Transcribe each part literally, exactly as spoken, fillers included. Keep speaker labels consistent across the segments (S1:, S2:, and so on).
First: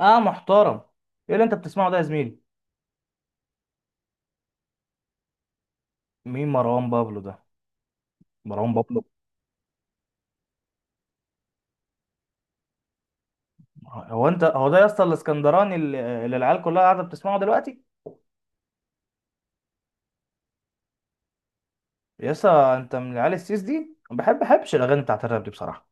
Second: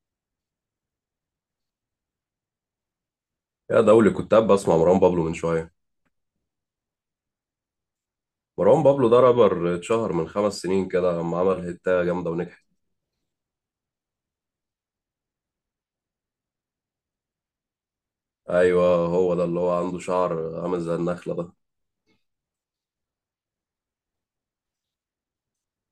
S1: اه، محترم. ايه اللي انت بتسمعه ده يا زميلي؟
S2: يا ده أول كنت قاعد بسمع مروان بابلو من شوية.
S1: مين مروان بابلو ده؟ مروان
S2: مروان
S1: بابلو.
S2: بابلو ده رابر اتشهر من خمس سنين كده لما عمل هيتة جامدة ونجحت.
S1: هو انت هو ده يا اسطى الاسكندراني اللي اللي العيال كلها قاعده بتسمعه دلوقتي؟
S2: أيوة، هو ده اللي هو عنده شعر عامل زي النخلة ده.
S1: يا اسطى، انت من العيال السيس دي. ما بحب بحبش الاغاني بتاعت الراب دي بصراحه،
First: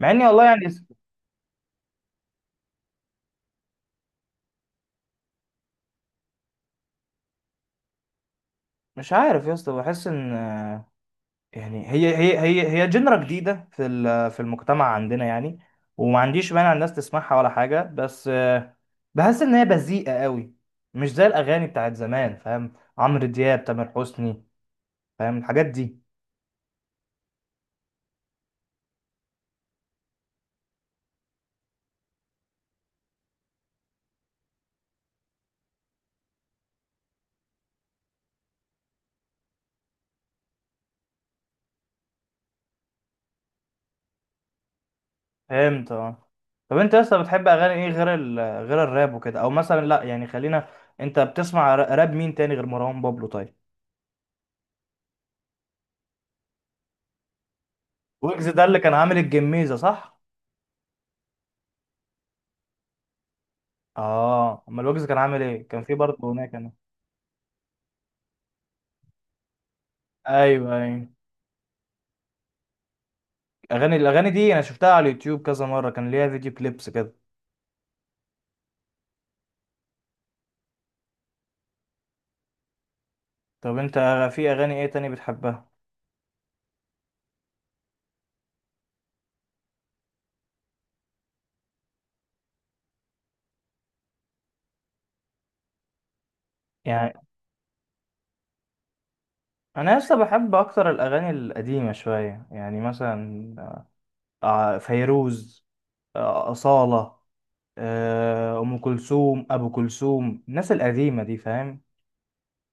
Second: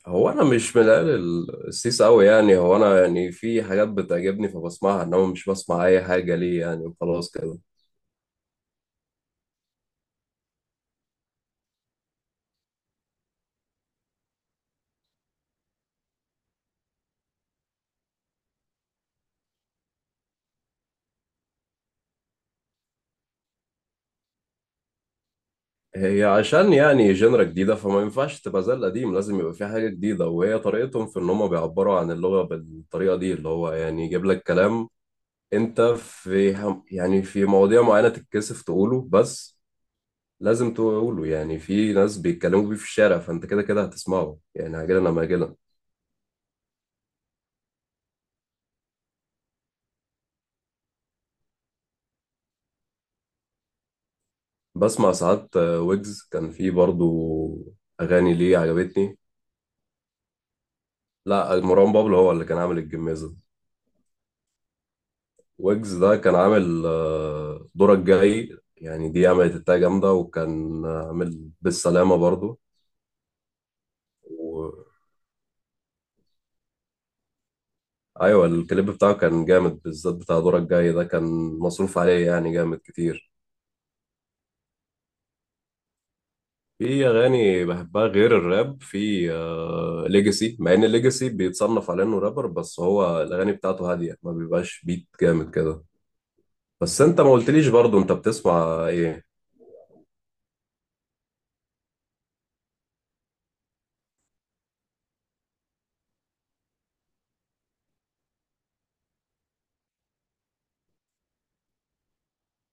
S1: مع اني
S2: هو أنا
S1: والله يعني
S2: مش من العيال ال- السيس أوي، يعني هو أنا يعني في حاجات بتعجبني فبسمعها، إنما مش بسمع أي حاجة ليه يعني وخلاص كده.
S1: مش عارف يا اسطى. بحس ان آه، يعني هي هي هي هي جنرا جديده في ال- في المجتمع عندنا يعني. وما عنديش مانع الناس تسمعها ولا حاجه، بس آه، بحس ان هي بذيئه قوي. مش زي الاغاني بتاعت زمان، فاهم؟ عمرو دياب، تامر حسني، فاهم الحاجات دي.
S2: هي عشان يعني جنرا جديدة، فما ينفعش تبقى زي القديم، لازم يبقى في حاجة جديدة، وهي طريقتهم في إن هما بيعبروا عن اللغة بالطريقة دي اللي هو يعني يجيب لك كلام انت في هم- يعني في مواضيع معينة تتكسف تقوله، بس لازم تقوله، يعني في ناس بيتكلموا بيه في الشارع، فانت كده كده هتسمعه يعني عاجلا لما عاجلا.
S1: فهمت. اه، طب انت لسه بتحب اغاني ايه غير ال... غير الراب وكده؟ او مثلا لا يعني، خلينا. انت بتسمع ر- راب مين تاني غير مروان بابلو؟ طيب،
S2: بسمع ساعات آه، ويجز كان في برضو اغاني
S1: ويجز
S2: ليه
S1: ده اللي كان
S2: عجبتني.
S1: عامل الجميزه، صح؟
S2: لا، مروان بابلو هو اللي كان عامل الجميزة.
S1: اه، امال ويجز كان عامل ايه؟ كان
S2: ويجز
S1: في
S2: ده
S1: برضه
S2: كان
S1: هناك، انا.
S2: عامل آه، دورك جاي، يعني دي عملت التاج جامدة،
S1: ايوه
S2: وكان
S1: ايوه،
S2: عامل بالسلامة برضو.
S1: اغاني الاغاني دي انا
S2: و...
S1: شفتها على اليوتيوب كذا مره. كان ليها فيديو كليبس كده.
S2: ايوه الكليب بتاعه كان جامد، بالذات بتاع دورك جاي ده، كان مصروف عليه يعني جامد كتير.
S1: طب انت في اغاني ايه تاني بتحبها؟
S2: في اغاني بحبها غير الراب، في آه ليجاسي، مع ان ليجاسي بيتصنف على انه رابر، بس هو الاغاني بتاعته هاديه، ما بيبقاش بيت جامد كده. بس
S1: يعني
S2: انت ما قلتليش برضو انت بتسمع ايه؟
S1: انا لسه بحب اكتر الاغاني القديمه شويه، يعني مثلا آه، فيروز، آه، أصالة، آه، ام كلثوم، ابو كلثوم، الناس القديمه دي، فاهم.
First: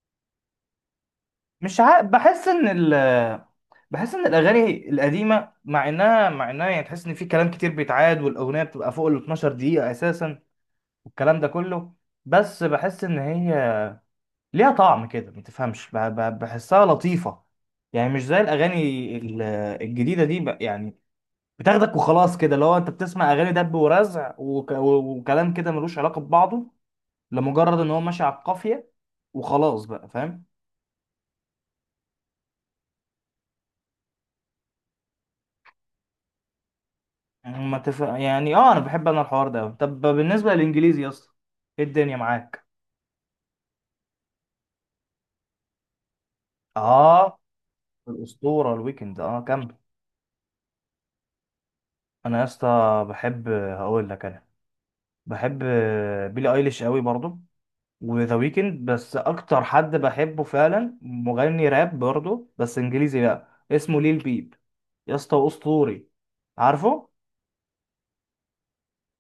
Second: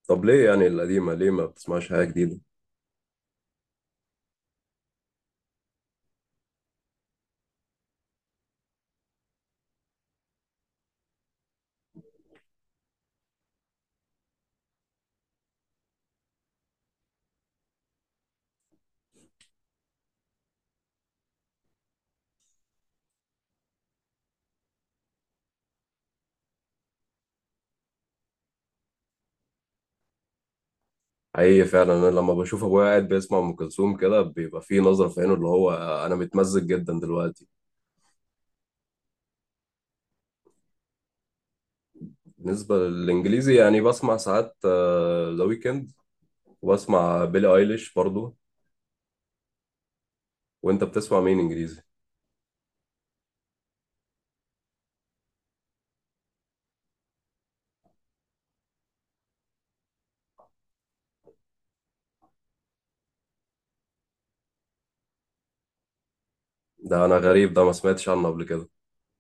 S2: طب ليه يعني القديمه، ليه ما
S1: مش
S2: بتسمعش حاجه
S1: عارف،
S2: جديده؟
S1: بحس ان ال بحس ان الاغاني القديمه، مع انها مع انها يعني تحس ان في كلام كتير بيتعاد والاغنيه بتبقى فوق ال اثنا عشر دقيقه اساسا، والكلام ده كله، بس بحس ان هي ليها طعم كده، ما تفهمش. ب- ب- بحسها لطيفه. يعني مش زي الاغاني ال- الجديده دي، ب- يعني بتاخدك وخلاص كده. اللي هو انت بتسمع اغاني دب ورزع وك- وكلام كده ملوش علاقه ببعضه، لمجرد ان هو ماشي على القافيه وخلاص بقى، فاهم.
S2: حقيقي فعلا انا لما بشوف ابويا قاعد بيسمع ام كلثوم كده، بيبقى في نظره في عينه اللي هو انا متمزج جدا دلوقتي.
S1: يعني ما تف... يعني اه، انا بحب، انا الحوار ده أوي. طب بالنسبه للانجليزي يا اسطى، ايه الدنيا معاك؟
S2: بالنسبه للانجليزي يعني بسمع ساعات ذا ويكند، وبسمع
S1: اه،
S2: بيلي ايليش برضو.
S1: الاسطوره الويكند. اه، كمل.
S2: وانت بتسمع مين انجليزي؟
S1: انا يا اسطى بحب، هقول لك، انا بحب بيلي ايليش قوي برضو، وذا ويكند. بس اكتر حد بحبه فعلا مغني راب برضو بس انجليزي، بقى اسمه ليل بيب يا اسطى، اسطوري،
S2: ده
S1: عارفه؟
S2: انا غريب ده، ما سمعتش عنه قبل كده.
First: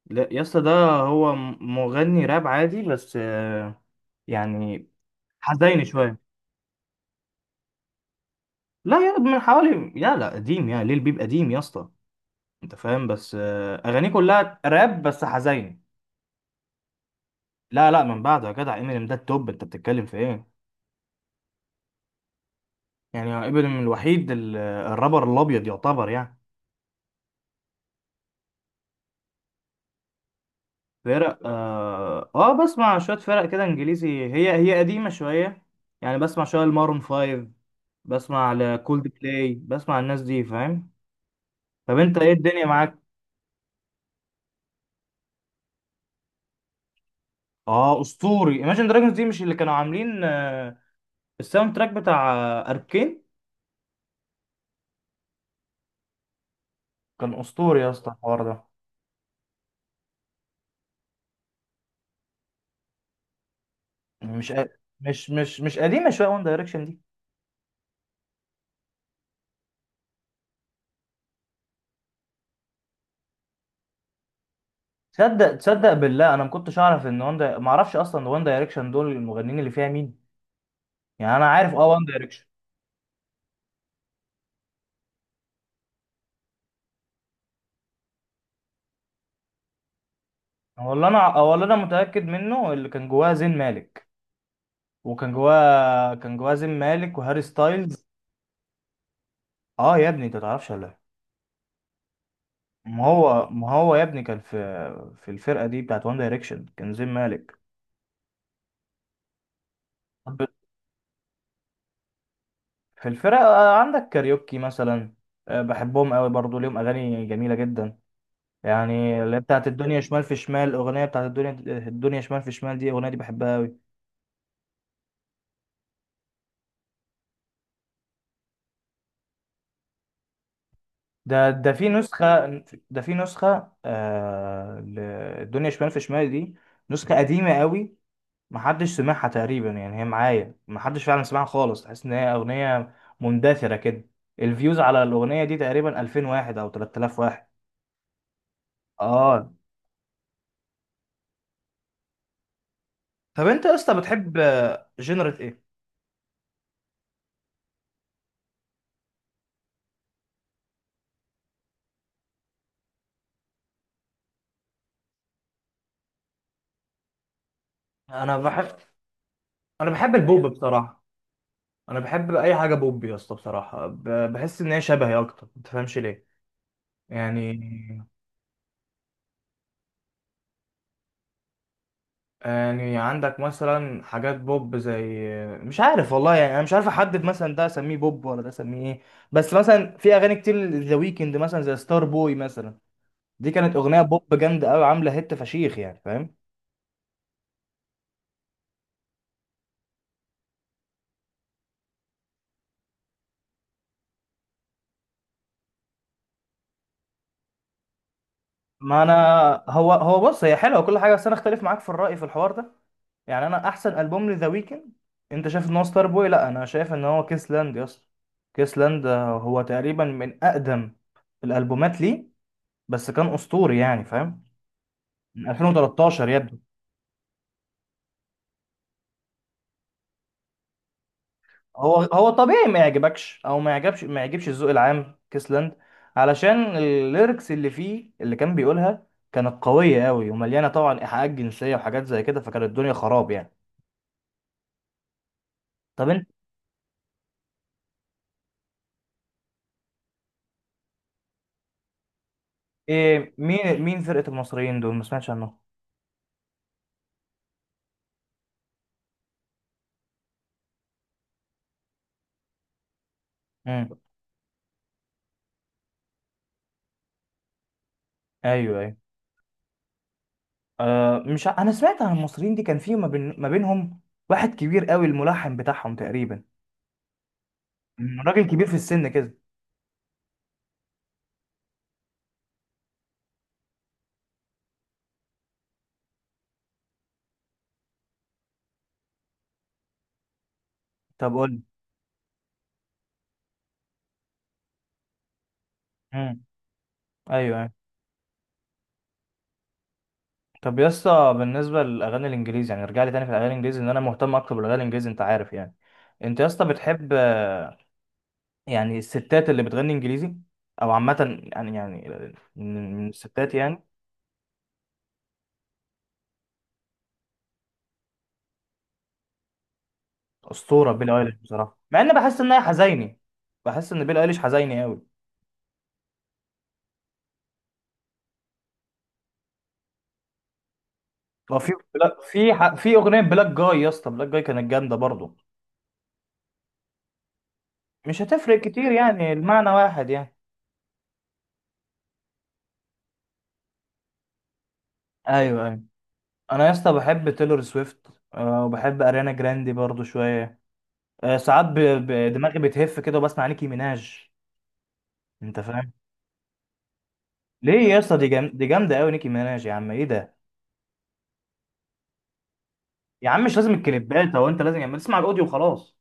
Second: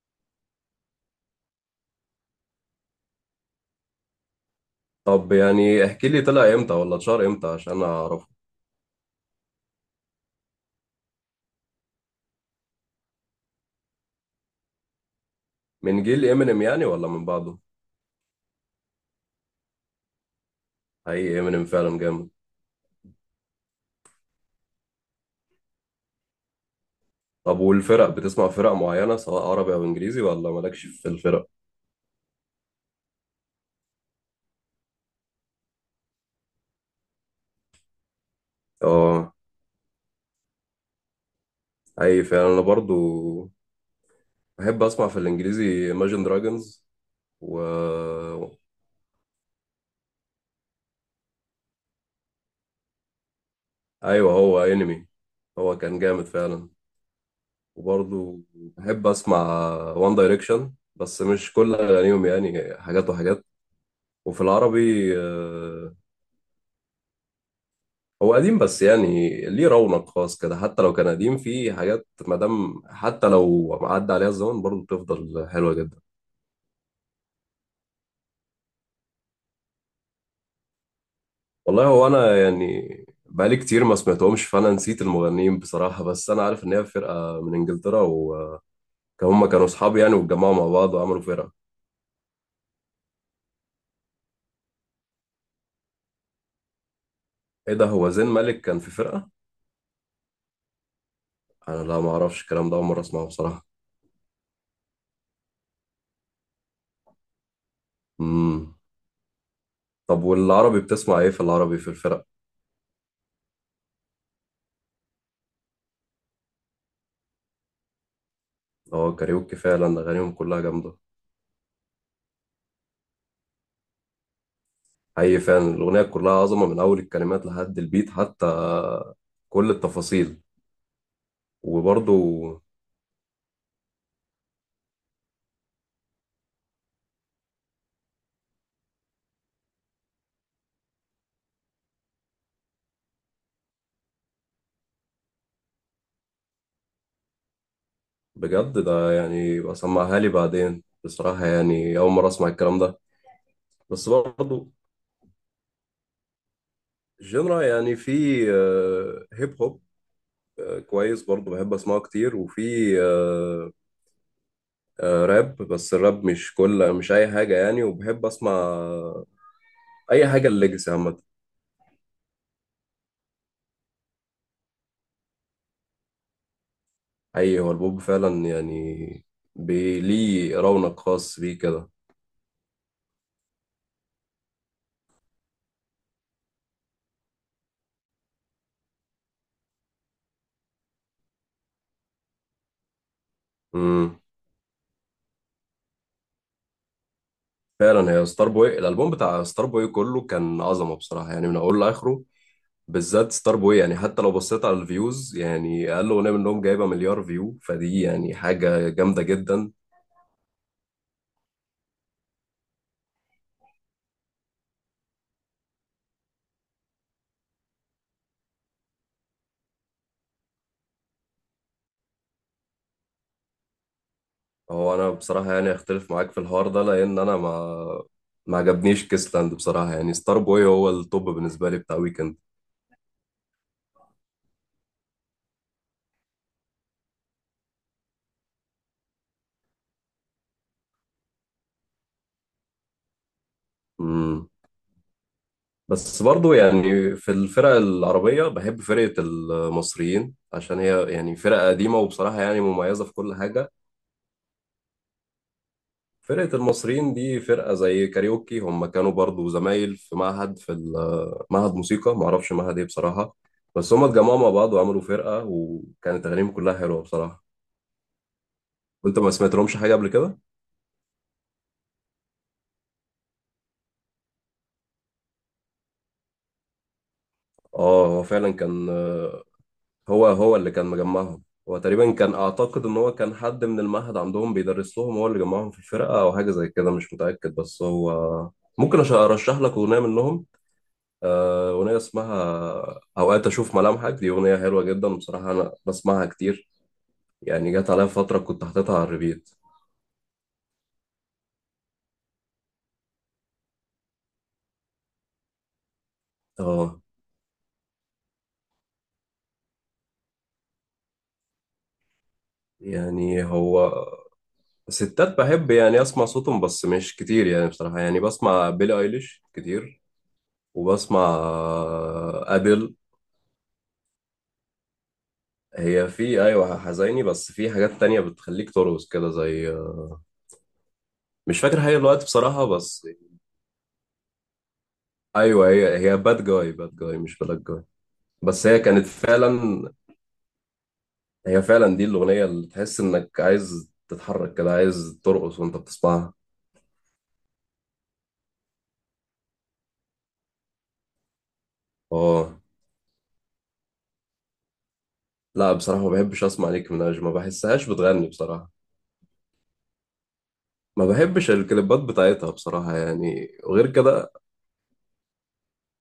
S1: لا يا اسطى، ده هو م- مغني راب عادي بس، يعني
S2: طب يعني
S1: حزيني
S2: احكي
S1: شويه.
S2: لي طلع امتى ولا اتشهر امتى عشان اعرفه.
S1: لا، يا من حوالي يا لا قديم، يا ليل بيب قديم يا اسطى، انت فاهم. بس آه، اغانيه كلها راب بس حزين.
S2: من جيل امينيم يعني ولا من بعده؟
S1: لا لا، من بعده يا جدع. امينيم ده التوب، انت بتتكلم في ايه؟
S2: حقيقي امينيم فعلا جامد.
S1: يعني امينيم الوحيد ال- الرابر الابيض يعتبر يعني.
S2: طب والفرق، بتسمع فرق معينة سواء عربي او انجليزي، ولا مالكش في الفرق؟
S1: فرق؟ اه، آه بسمع شويه فرق كده انجليزي. هي هي قديمه شويه يعني. بسمع شويه المارون فايف، بسمع لكولد
S2: اه،
S1: بلاي، بسمع الناس دي، فاهم. طب انت
S2: اي
S1: ايه
S2: فعلا انا
S1: الدنيا معاك؟
S2: برضو بحب اسمع في الانجليزي Imagine Dragons و
S1: اه اسطوري، Imagine Dragons دي مش اللي كانوا عاملين آه، الساوند تراك بتاع اركين؟
S2: ايوه، هو انمي، هو كان جامد فعلا.
S1: كان اسطوري يا اسطى
S2: وبرضو
S1: الحوار ده.
S2: بحب اسمع وان دايركشن، بس مش كل اغانيهم يعني، حاجات وحاجات. وفي
S1: مش قا-
S2: العربي
S1: مش مش مش
S2: آه،
S1: قديمه شويه وان دايركشن دي؟
S2: هو قديم، بس يعني ليه رونق خاص كده. حتى لو كان قديم، فيه حاجات، مادام حتى لو عدى عليها الزمن برضه بتفضل
S1: تصدق،
S2: حلوة
S1: تصدق
S2: جدا.
S1: بالله انا ما كنتش اعرف ان وان دا... ما اعرفش اصلا وان دايركشن دول المغنيين اللي فيها مين. يعني انا عارف
S2: والله
S1: اه وان
S2: هو أنا
S1: دايركشن.
S2: يعني بقالي كتير ما سمعتهمش، فأنا نسيت المغنيين بصراحة بس أنا عارف إن هي فرقة من إنجلترا، وهم كانوا أصحاب يعني، واتجمعوا مع
S1: هو
S2: بعض
S1: اللي انا
S2: وعملوا فرقة.
S1: هو اللي انا متاكد منه اللي كان جواه زين مالك. وكان جواه كان جواه زين مالك وهاري
S2: إيه ده، هو
S1: ستايلز.
S2: زين مالك كان في فرقة؟
S1: اه يا ابني، انت تعرفش ولا إيه؟
S2: أنا لا، ما أعرفش الكلام ده، أول مرة
S1: ما
S2: أسمعه
S1: هو،
S2: بصراحة.
S1: ما هو يا ابني كان في في الفرقه دي بتاعت وان دايركشن كان زين مالك.
S2: مم. طب والعربي بتسمع إيه في العربي، في الفرق؟
S1: في الفرق، آه، عندك كاريوكي مثلا. آه، بحبهم قوي برضو، ليهم اغاني جميله جدا.
S2: هو
S1: يعني اللي هي
S2: كاريوكي
S1: بتاعت الدنيا
S2: فعلا
S1: شمال
S2: أغانيهم
S1: في
S2: كلها
S1: شمال،
S2: جامدة.
S1: الاغنيه بتاعت الدنيا. الدنيا شمال في شمال دي الاغنيه دي بحبها قوي.
S2: حقيقي فعلا الأغنية كلها عظمة، من أول الكلمات لحد البيت، حتى كل التفاصيل.
S1: ده ده في
S2: وبرضه
S1: نسخه، ده في نسخه آه ل- الدنيا شمال في شمال دي، نسخه قديمه قوي. محدش سمعها تقريبا يعني، هي معايا، محدش فعلا سمعها خالص. تحس ان هي اغنيه مندثره كده. الفيوز على الاغنيه دي تقريبا ألفين واحد او تلات آلاف واحد.
S2: بجد ده
S1: اه.
S2: يعني بسمعها لي بعدين بصراحة، يعني أول مرة أسمع الكلام ده.
S1: طب انت يا اسطى
S2: بس
S1: بتحب
S2: برضه
S1: جنرة ايه؟
S2: جنرا يعني في آه، هيب هوب آه، كويس برضه بحب أسمعه كتير، وفي آه، آه، راب، بس الراب مش كل مش أي حاجة يعني. وبحب
S1: انا
S2: أسمع
S1: بحب، انا بحب
S2: أي
S1: البوب
S2: حاجة الليجاسي
S1: بصراحه.
S2: عامة.
S1: انا بحب اي حاجه بوب يا اسطى بصراحه، ب... بحس ان هي شبهي اكتر، ما تفهمش ليه، يعني.
S2: أي، هو البوب فعلا يعني بي- ليه رونق خاص بيه كده.
S1: يعني عندك مثلا حاجات بوب زي، مش عارف والله، يعني انا مش عارف احدد مثلا ده اسميه بوب ولا ده اسميه ايه. بس مثلا في اغاني كتير ذا ويكند، مثلا زي ستار بوي مثلا، دي كانت اغنيه
S2: مم.
S1: بوب جامده قوي، عامله هيت فشيخ يعني، فاهم.
S2: فعلا هي ستار بوي، الالبوم بتاع ستار بوي كله كان عظمه بصراحه، يعني من اوله لاخره. بالذات ستار بوي يعني، حتى لو بصيت على الفيوز، يعني اقل اغنيه منهم جايبه مليار فيو، فدي يعني حاجه
S1: ما انا،
S2: جامده جدا.
S1: هو هو بص، هي حلوه وكل حاجه، بس انا اختلف معاك في الراي في الحوار ده. يعني انا احسن البوم لذا ويكند، انت شايف ان هو ستار بوي؟ لا، انا شايف ان هو كيس لاند يا اسطى. كيس لاند هو تقريبا من اقدم الالبومات ليه، بس كان اسطوري يعني، فاهم.
S2: هو انا
S1: من
S2: بصراحه يعني اختلف
S1: ألفين وتلتاشر
S2: معاك في
S1: يبدو.
S2: الحوار ده، لان انا ما ما عجبنيش كيسلاند بصراحه، يعني ستار بوي هو التوب بالنسبه لي
S1: هو
S2: بتاع
S1: هو
S2: ويكند.
S1: طبيعي ما يعجبكش، او ما يعجبش، ما يعجبش الذوق العام كيس لاند، علشان الليركس اللي فيه اللي كان بيقولها كانت قويه قوي ومليانه طبعا ايحاءات جنسيه وحاجات زي كده، فكانت الدنيا خراب يعني.
S2: امم،
S1: طب
S2: بس برضو يعني في الفرق العربيه بحب فرقه المصريين، عشان هي يعني فرقه قديمه، وبصراحه يعني مميزه في كل
S1: إيه،
S2: حاجه.
S1: مين مين فرقة المصريين دول؟ ما سمعتش عنهم.
S2: فرقة المصريين دي فرقة زي كاريوكي، هم كانوا برضو زمايل في معهد، في ال- معهد موسيقى، معرفش معهد ايه بصراحة،
S1: امم،
S2: بس هم اتجمعوا مع بعض وعملوا فرقة، وكانت أغانيهم كلها حلوة بصراحة.
S1: ايوه ايوه.
S2: وانت ما سمعت لهمش حاجة قبل كده؟
S1: آه، مش ع- انا سمعت عن المصريين دي. كان في، ما, بين... ما بينهم واحد كبير قوي، الملحن بتاعهم تقريبا.
S2: اه،
S1: مم،
S2: هو
S1: راجل
S2: فعلا
S1: كبير في
S2: كان،
S1: السن كده.
S2: هو هو اللي كان مجمعهم. هو تقريبا كان، أعتقد إن هو كان حد من المعهد عندهم بيدرس لهم، هو اللي جمعهم في الفرقة أو حاجة زي كده، مش متأكد. بس هو ممكن أش- أرشح لك أغنية منهم.
S1: طب قول لي.
S2: آه، أغنية اسمها أوقات أشوف ملامحك، دي أغنية حلوة جدا بصراحة، أنا بسمعها
S1: امم.
S2: كتير،
S1: ايوه
S2: يعني
S1: ايوه.
S2: جت عليا فترة كنت حاططها على الريبيت.
S1: طب يا اسطى، بالنسبة للأغاني الإنجليزي، يعني ارجع لي تاني في الأغاني الإنجليزي، إن أنا مهتم أكتر بالأغاني الإنجليزي، أنت عارف يعني. أنت يا اسطى
S2: اه،
S1: بتحب آه، يعني الستات اللي بتغني إنجليزي أو عامة يعني، يعني من من
S2: يعني
S1: الستات يعني.
S2: هو ستات بحب يعني أسمع صوتهم، بس مش كتير يعني بصراحة، يعني بسمع بيلي أيليش كتير،
S1: اسطوره
S2: وبسمع
S1: بيلي ايليش بصراحه، مع ان بحس
S2: آه،
S1: ان هي
S2: أديل.
S1: حزيني. بحس ان بيلي ايليش حزيني قوي.
S2: هي في أيوة حزيني، بس في حاجات تانية بتخليك ترقص كده، زي
S1: هو
S2: مش
S1: في،
S2: فاكر هي
S1: لا،
S2: الوقت
S1: في
S2: بصراحة.
S1: ح- في
S2: بس
S1: اغنيه بلاك جاي يا اسطى، بلاك جاي كانت جامده برضه.
S2: أيوة، هي هي باد جاي، باد جاي مش بلاك جاي.
S1: مش هتفرق
S2: بس هي
S1: كتير
S2: كانت
S1: يعني، المعنى
S2: فعلا،
S1: واحد يعني.
S2: هي فعلا دي الأغنية اللي تحس إنك عايز تتحرك كده، عايز ترقص
S1: ايوه
S2: وأنت
S1: ايوه.
S2: بتسمعها.
S1: انا يا اسطى بحب تايلور سويفت، آه، وبحب اريانا جراندي برضه شويه. آه، ساعات ب- ب- دماغي
S2: آه،
S1: بتهف كده وبسمع نيكي ميناج، انت
S2: لا
S1: فاهم.
S2: بصراحة ما بحبش أسمع نيكي ميناج، ما بحسهاش
S1: ليه يا اسطى؟
S2: بتغني
S1: دي جام... دي
S2: بصراحة.
S1: جامده قوي نيكي ميناج، يا عم ايه ده!
S2: ما بحبش الكليبات بتاعتها بصراحة
S1: يا عم،
S2: يعني،
S1: مش لازم
S2: وغير كده
S1: الكليبات، هو انت لازم يعني اسمع الاوديو وخلاص.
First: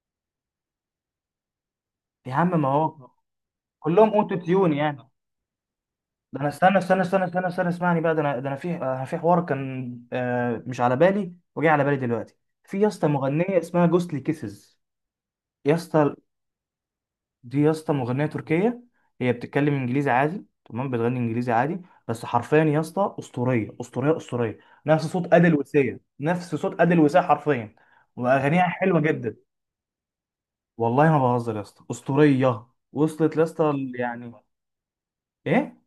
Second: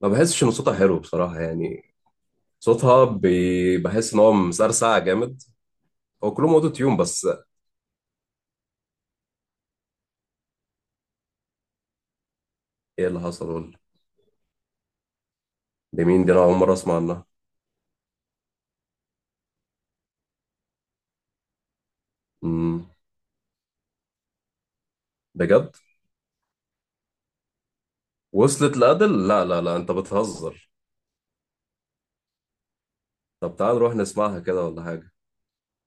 S2: ما بحسش إن صوتها حلو بصراحة يعني،
S1: يا عم ما
S2: صوتها
S1: هو
S2: بي...
S1: كلهم
S2: بحس إن هو
S1: اوتو تيون
S2: مسرسع
S1: يعني.
S2: جامد. هو
S1: ده انا،
S2: كلهم أوتو
S1: استنى
S2: تيون
S1: استنى استنى
S2: بس.
S1: استنى استنى اسمعني بقى. ده انا، ده انا في، أنا في حوار كان آه، مش على بالي وجاي على بالي دلوقتي. في يا
S2: إيه
S1: اسطى
S2: اللي حصل،
S1: مغنيه
S2: قول.
S1: اسمها جوستلي كيسز. يا
S2: دي
S1: اسطى،
S2: مين دي، أنا أول مرة أسمع عنها.
S1: دي يا اسطى مغنيه تركيه. هي بتتكلم انجليزي عادي تمام، بتغني انجليزي عادي، بس حرفيا يا
S2: أمم،
S1: اسطى اسطوريه، اسطوريه، اسطوريه. نفس صوت ادل
S2: بجد؟
S1: وسيه، نفس صوت ادل وسيه حرفيا. واغانيها
S2: وصلت
S1: حلوه
S2: لأدل؟
S1: جدا.
S2: لا لا لا، أنت بتهزر.
S1: والله ما بهزر يا اسطى، اسطوريه. وصلت يا
S2: طب
S1: اسطى
S2: تعال نروح
S1: ال- يعني.
S2: نسمعها كده ولا حاجة.
S1: ايه،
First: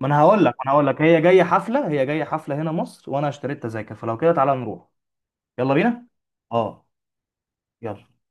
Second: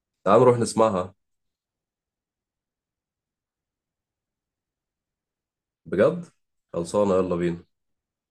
S1: ما انا
S2: تعال
S1: هقول لك
S2: نروح
S1: ما انا هقول لك،
S2: نسمعها
S1: هي جايه حفله، هي جايه حفله هنا مصر وانا اشتريت تذاكر، فلو كده تعالى نروح. يلا بينا.
S2: بجد.
S1: اه،
S2: خلصانه، يلا بينا.
S1: يلا.